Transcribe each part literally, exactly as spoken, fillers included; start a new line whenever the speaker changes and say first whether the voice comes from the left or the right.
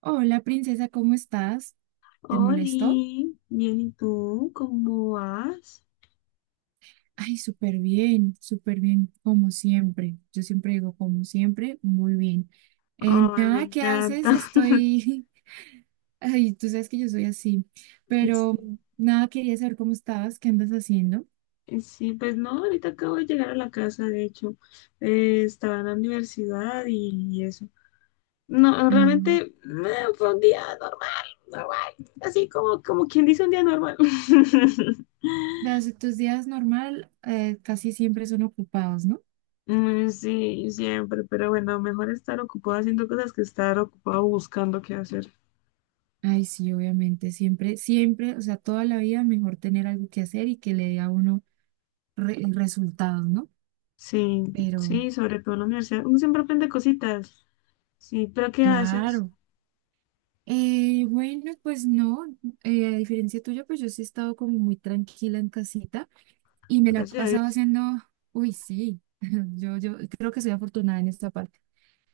right: Hola, princesa, ¿cómo estás? ¿Te molestó?
left: Oli, bien, ¿y tú? ¿Cómo vas?
right: Ay, súper bien, súper bien, como siempre. Yo siempre digo, como siempre, muy bien. Eh,
left: Ay, me
right: nada, ¿qué
left: encanta.
right: haces? Estoy... Ay, tú sabes que yo soy así, pero nada, quería saber cómo estabas, qué andas haciendo.
left: Sí, sí, pues no, ahorita acabo de llegar a la casa, de hecho. Eh, estaba en la universidad y, eso. No,
right: Ah,
left: realmente eh, fue un día normal, normal, así como, como quien dice un día normal.
right: las- tus días normal, eh, casi siempre son ocupados, ¿no?
left: Mm, sí, siempre, pero bueno, mejor estar ocupado haciendo cosas que estar ocupado buscando qué hacer.
right: Ay, sí, obviamente, siempre, siempre, o sea, toda la vida mejor tener algo que hacer y que le dé a uno re- resultados, ¿no?
left: Sí,
right: Pero...
left: sí, sobre todo en la universidad. Uno siempre aprende cositas. Sí, pero ¿qué haces?
right: claro. Eh, bueno, pues no, eh, a diferencia tuya, pues yo sí he estado como muy tranquila en casita y me la he
left: Gracias a
right: pasado
left: Dios.
right: haciendo, uy, sí. yo, yo creo que soy afortunada en esta parte.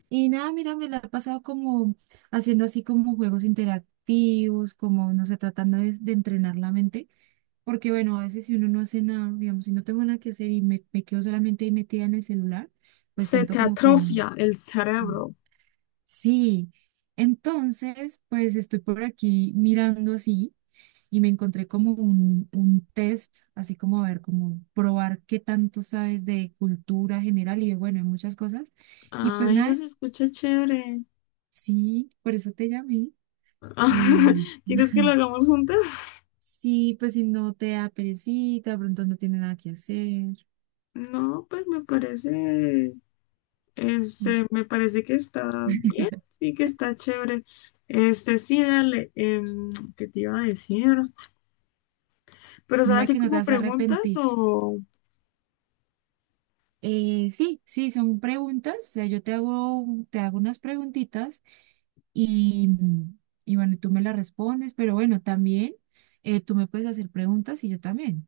right: Y nada, mira, me la he pasado como haciendo así como juegos interactivos, como, no sé, tratando de, de entrenar la mente, porque bueno, a veces si uno no hace nada, digamos, si no tengo nada que hacer y me, me quedo solamente ahí metida en el celular, pues
left: Se te
right: siento como que no.
left: atrofia el
right: No.
left: cerebro.
right: Sí, entonces, pues estoy por aquí mirando así y me encontré como un, un test, así como a ver, como probar qué tanto sabes de cultura general y de, bueno, de muchas cosas. Y pues
left: Ay, eso
right: nada,
left: se escucha chévere.
right: sí, por eso te llamé. Y
left: ¿Quieres que lo hagamos juntas?
right: sí, pues si no te da perecita, de pronto no tiene nada que hacer.
left: No, pues me parece, este, me parece que está bien,
right: mm,
left: sí que está chévere. Este, sí, dale, em, ¿qué te iba a decir? Pero son
right: Mira
left: así
right: que no te
left: como
right: vas a
left: preguntas
right: arrepentir.
left: o...
right: Eh, sí, sí, son preguntas, o sea, yo te hago, te hago unas preguntitas. Y, y bueno, tú me la respondes, pero bueno, también, eh, tú me puedes hacer preguntas y yo también.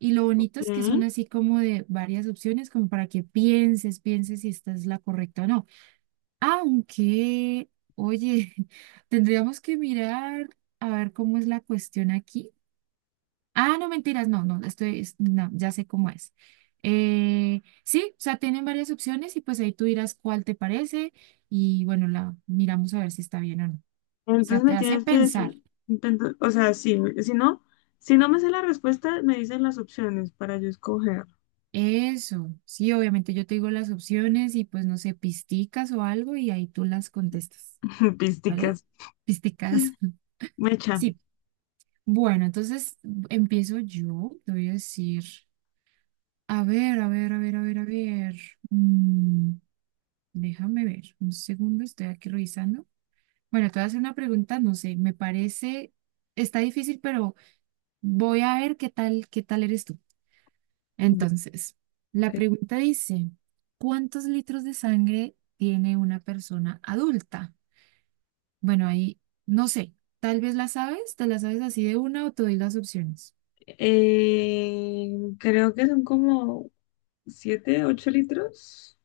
right: Y lo
left: Ok,
right: bonito es que son así como de varias opciones, como para que pienses, pienses si esta es la correcta o no. Aunque, oye, tendríamos que mirar a ver cómo es la cuestión aquí. Ah, no, mentiras, no, no, estoy, es- no, ya sé cómo es. Eh, sí, o sea, tienen varias opciones y pues ahí tú dirás cuál te parece y bueno, la miramos a ver si está bien o no. sea,
left: entonces
right: te
left: me
right: hace
left: tienes que
right: pensar.
left: decir, intento, o sea, sí, si no, si no me sé la respuesta, me dicen las opciones para yo escoger.
right: Eso, sí, obviamente yo te digo las opciones y pues no sé, pisticas o algo y ahí tú las contestas, ¿vale?
left: Písticas.
right: Pisticas.
left: Mecha.
right: Sí, bueno, entonces empiezo yo, te voy a decir, a ver, a ver, a ver, a ver, a ver. mm, Déjame ver, un segundo, estoy aquí revisando. Bueno, te voy a hacer una pregunta, no sé, me parece, está difícil, pero voy a ver qué tal, qué tal eres tú.
left: Yo-
right: Entonces, la
left: ok.
right: pregunta dice, ¿cuántos litros de sangre tiene una persona adulta? Bueno, ahí no sé, tal vez la sabes, te la sabes así de una o te doy las opciones.
left: Eh, Creo que son como siete ocho litros,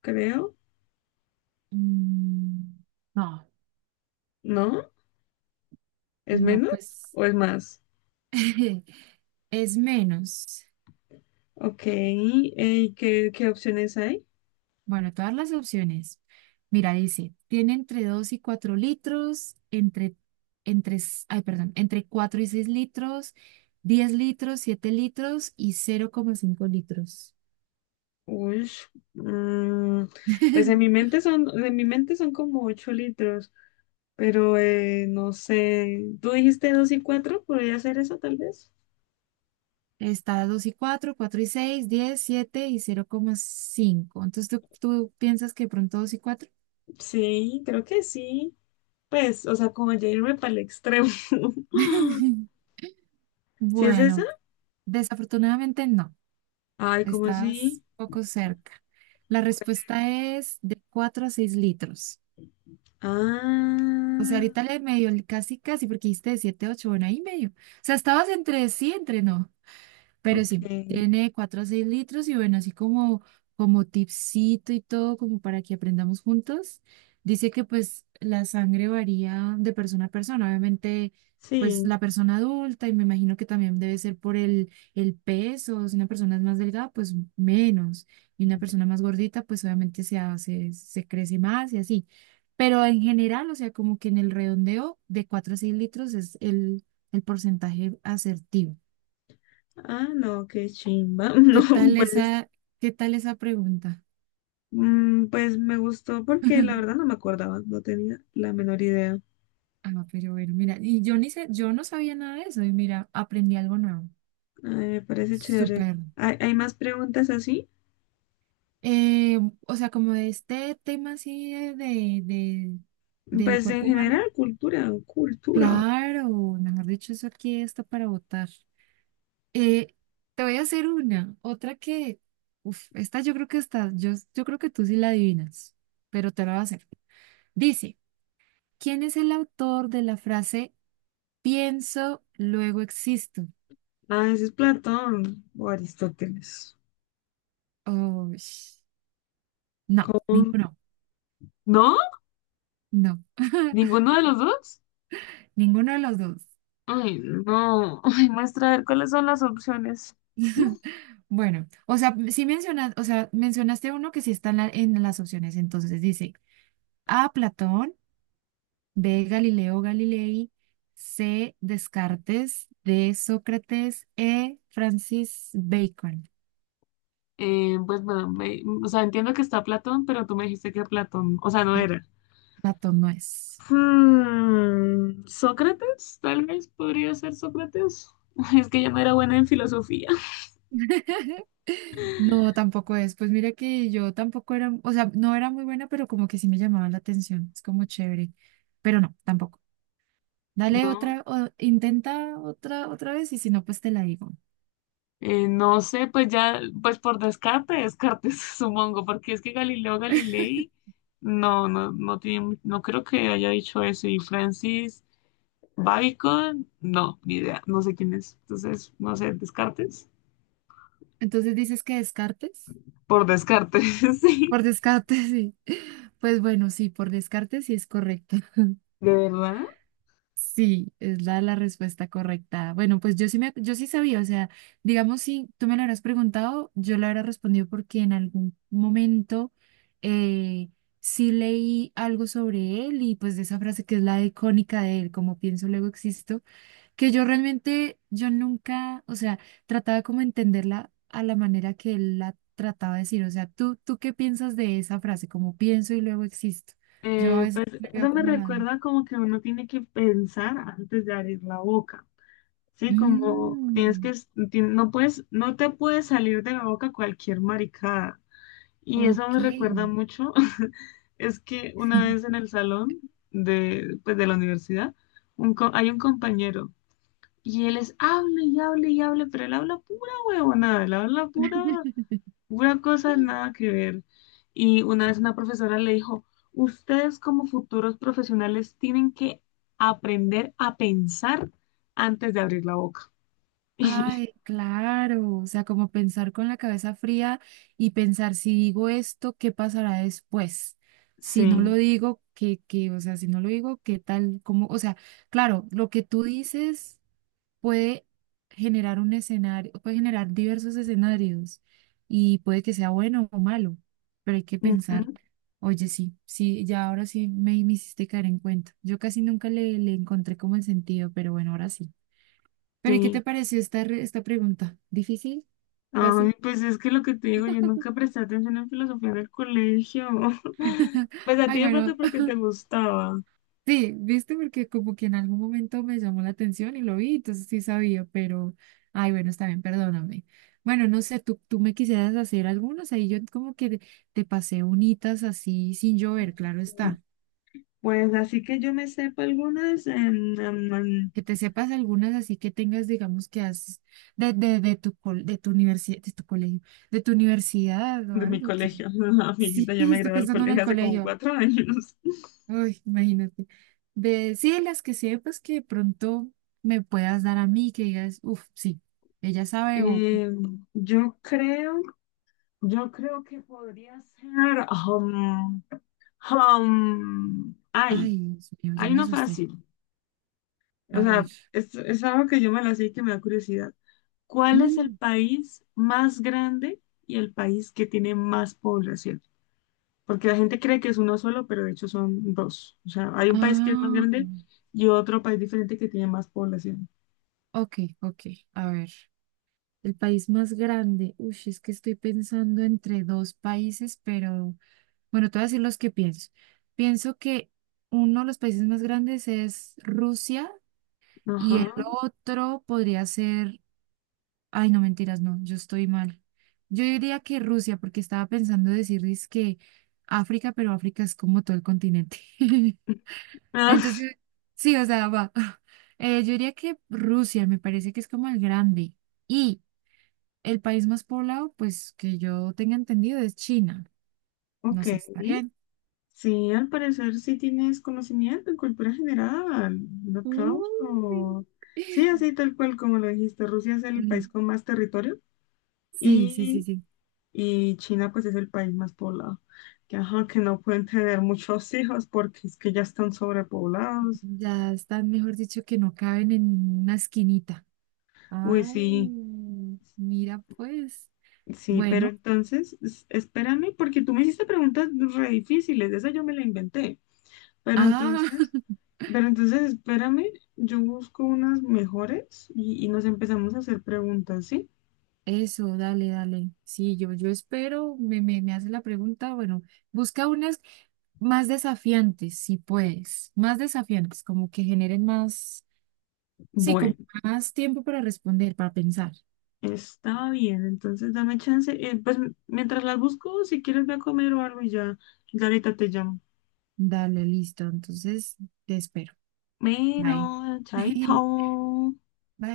left: creo.
right: Mm, no,
left: ¿No? ¿Es
right: no,
left: menos
right: pues
left: o es más?
right: es menos.
left: Ok. eh, ¿qué, qué opciones hay?
right: Bueno, todas las opciones. Mira, dice, tiene entre dos y cuatro litros, entre, entre, s- ay, perdón, entre cuatro y seis litros, diez litros, siete litros y cero coma cinco litros.
left: Uy, mm, pues en mi mente son, en mi mente son como ocho litros, pero eh, no sé. ¿Tú dijiste dos y cuatro? ¿Podría ser eso tal vez?
right: Está: dos y cuatro, cuatro y seis, diez, siete y cero coma cinco. Entonces, ¿tú, tú piensas que de pronto dos y cuatro?
left: Sí, creo que sí. Pues, o sea, como ya irme para el extremo. ¿Sí es esa?
right: Bueno, desafortunadamente no.
left: Ay, ¿cómo así?
right: Estás poco cerca. La respuesta es de cuatro a seis litros. O sea,
left: Ah,
right: ahorita le medio, casi, casi, porque dijiste de siete a ocho, bueno, ahí medio. O sea, estabas entre sí, entre no. Pero sí,
left: ok.
right: tiene cuatro a seis litros y bueno, así como, como tipsito y todo, como para que aprendamos juntos. Dice que pues la sangre varía de persona a persona. Obviamente, pues
left: Sí.
right: la persona adulta y me imagino que también debe ser por el, el peso. Si una persona es más delgada, pues menos. Y una persona más gordita, pues obviamente se hace, se crece más y así. Pero en general, o sea, como que en el redondeo de cuatro a seis litros es el, el porcentaje asertivo.
left: Ah, no, qué chimba. No,
right: ¿Qué tal
left: pues,
right: esa, qué tal esa pregunta?
left: mm, pues me gustó porque la verdad no me acordaba, no tenía la menor idea.
right: Ah, pero bueno, mira, y yo ni sé, yo no sabía nada de eso y mira, aprendí algo nuevo.
left: Ay, me parece chévere.
right: Súper.
left: ¿Hay, hay más preguntas así?
right: Eh, o sea, como de este tema así de, de, de- del
left: Pues en
right: cuerpo humano.
left: general, cultura, cultura.
right: Claro, mejor dicho, eso aquí está para votar. Eh, Te voy a hacer una, otra que, uf, esta yo creo que está, yo, yo creo que tú sí la adivinas, pero te la voy a hacer. Dice, ¿quién es el autor de la frase "Pienso, luego existo"?
left: Ah, ese es Platón o Aristóteles.
right: Oh, sh- no,
left: ¿Cómo?
right: ninguno.
left: ¿No?
right: No,
left: ¿Ninguno de los dos?
right: ninguno de los dos.
left: Ay, no. Ay, muestra a ver cuáles son las opciones.
right: Bueno, o sea, sí mencionas, o sea, mencionaste uno que sí está en, la- en las opciones. Entonces dice: A, Platón; B, Galileo Galilei; C, Descartes; D, Sócrates; E, Francis Bacon,
left: Eh, pues bueno, me- o sea, entiendo que está Platón, pero tú me dijiste que Platón, o sea, no
right: que
left: era.
right: Platón no es.
left: Hmm, Sócrates, tal vez podría ser Sócrates. Es que yo no era buena en filosofía.
right: No, tampoco es. Pues mira que yo tampoco era, o sea, no era muy buena, pero como que sí me llamaba la atención. Es como chévere. Pero no, tampoco. Dale
left: No,
right: otra, o- intenta otra, otra vez y si no, pues te la digo.
left: eh, no sé, pues ya, pues por descarte, descartes, supongo, porque es que Galileo Galilei, no, no, no tiene, no creo que haya dicho eso. Y Francis Bacon, no, ni idea, no sé quién es. Entonces, no sé, descartes.
right: Entonces dices que descartes.
left: Por descarte, sí,
right: Por descarte, sí. Pues bueno, sí, por descarte sí es correcto.
left: de verdad.
right: Sí, es la, la respuesta correcta. Bueno, pues yo sí me, yo sí sabía, o sea, digamos, si tú me lo hubieras preguntado, yo lo hubiera respondido porque en algún momento, eh, sí leí algo sobre él y pues de esa frase que es la icónica de él, como pienso, luego existo, que yo realmente, yo nunca, o sea, trataba como entenderla a la manera que él la trataba de decir, o sea, ¿tú, tú qué piensas de esa frase, como pienso y luego existo? Yo a
left: Eh, pues
right: veces le
left: eso
right: veo
left: me
right: como la...
left: recuerda como que uno tiene que pensar antes de abrir la boca, ¿sí? Como tienes que,
right: Mm.
left: es- ti- no puedes, no te puede salir de la boca cualquier maricada. Y eso
right: Ok.
left: me recuerda mucho, es que una vez en el salón de, pues, de la universidad, un co- hay un compañero y él es, hable y hable y hable, pero él habla pura huevonada, él habla pura una cosa nada que ver. Y una vez una profesora le dijo, ustedes como futuros profesionales tienen que aprender a pensar antes de abrir la boca.
right: Ay, claro. O sea, como pensar con la cabeza fría y pensar si digo esto, ¿qué pasará después? Si no lo
left: Sí,
right: digo, ¿qué, qué? O sea, si no lo digo, ¿qué tal? ¿Cómo? O sea, claro, lo que tú dices puede generar un escenario, puede generar diversos escenarios y puede que sea bueno o malo, pero hay que pensar.
left: ujú,
right: Oye, sí, sí, ya ahora sí me, me hiciste caer en cuenta. Yo casi nunca le, le encontré como el sentido, pero bueno, ahora sí. Pero, ¿y qué te
left: sí.
right: pareció esta, re- esta pregunta? ¿Difícil? ¿Fácil?
left: Ay, pues es que lo que te digo, yo nunca presté atención en filosofía en el colegio. Pues a
right: Ay,
left: ti de pronto
right: bueno,
left: porque te gustaba.
right: sí, viste, porque como que en algún momento me llamó la atención y lo vi, entonces sí sabía, pero, ay, bueno, está bien, perdóname. Bueno, no sé, tú, tú me quisieras hacer algunos, ahí yo como que te, te pasé unitas así sin llover, claro
left: Mm,
right: está.
left: Pues así que yo me sepa algunas em, em, em,
right: Que te sepas algunas así que tengas, digamos, que has de, de, de tu, col- de tu universidad, de tu colegio, de tu universidad o
left: de mi
right: algo
left: colegio.
right: que... Sí,
left: Amiguita, ya me
right: estoy
left: gradué del
right: pensando en el
left: colegio hace como
right: colegio.
left: cuatro años.
right: Uy, imagínate. De, sí, las que sepas que de pronto me puedas dar a mí, que digas, uff, sí, ella sabe o,
left: Eh, yo creo, yo creo que podría ser, um, um, ay,
right: ay, Dios mío, ya
left: hay
right: me
left: una
right: asusté.
left: fácil, o
right: A ver.
left: sea, es, es algo que yo me la sé y que me da curiosidad. ¿Cuál es el
right: Mm,
left: país más grande y el país que tiene más población? Porque la gente cree que es uno solo, pero de hecho son dos. O sea, hay un país que es más
right: Ah,
left: grande y otro país diferente que tiene más población.
right: ok, ok, a ver. El país más grande. Uy, es que estoy pensando entre dos países, pero bueno, te voy a decir los que pienso. Pienso que uno de los países más grandes es Rusia
left: Ajá.
right: y el otro podría ser... Ay, no, mentiras, no, yo estoy mal. Yo diría que Rusia, porque estaba pensando decirles que África, pero África es como todo el continente. Entonces,
left: Ah,
right: yo- sí, o sea, va. Eh, yo diría que Rusia me parece que es como el grande. Y el país más poblado, pues que yo tenga entendido, es China. No
left: ok.
right: sé, está bien.
left: Sí, al parecer sí tienes conocimiento en cultura general. Un
right: Uy.
left: aplauso. Sí, así tal cual como lo dijiste, Rusia es el país
right: Mm.
left: con más territorio
right: Sí, sí, sí,
left: y,
right: sí.
left: y China pues es el país más poblado. Que, ajá, que no pueden tener muchos hijos porque es que ya están sobrepoblados.
right: Ya están, mejor dicho, que no caben en una esquinita.
left: Uy, sí,
right: Ay, mira pues.
left: sí, pero
right: Bueno,
left: entonces es- espérame porque tú me hiciste preguntas re difíciles, esa yo me la inventé. Pero
right: ah,
left: entonces... Pero entonces espérame, yo busco unas mejores y, y nos empezamos a hacer preguntas, ¿sí?
right: eso, dale, dale. Sí, yo, yo espero, me, me, me hace la pregunta, bueno, busca unas más desafiantes, si puedes, más desafiantes, como que generen más, sí, como
left: Bueno,
right: más tiempo para responder, para pensar.
left: está bien, entonces dame chance. Eh, pues m- mientras las busco, si quieres ve a comer o algo y ya, ya ahorita te llamo.
right: Dale, listo, entonces te espero. Bye.
left: Bueno, chaito.
right: Bye.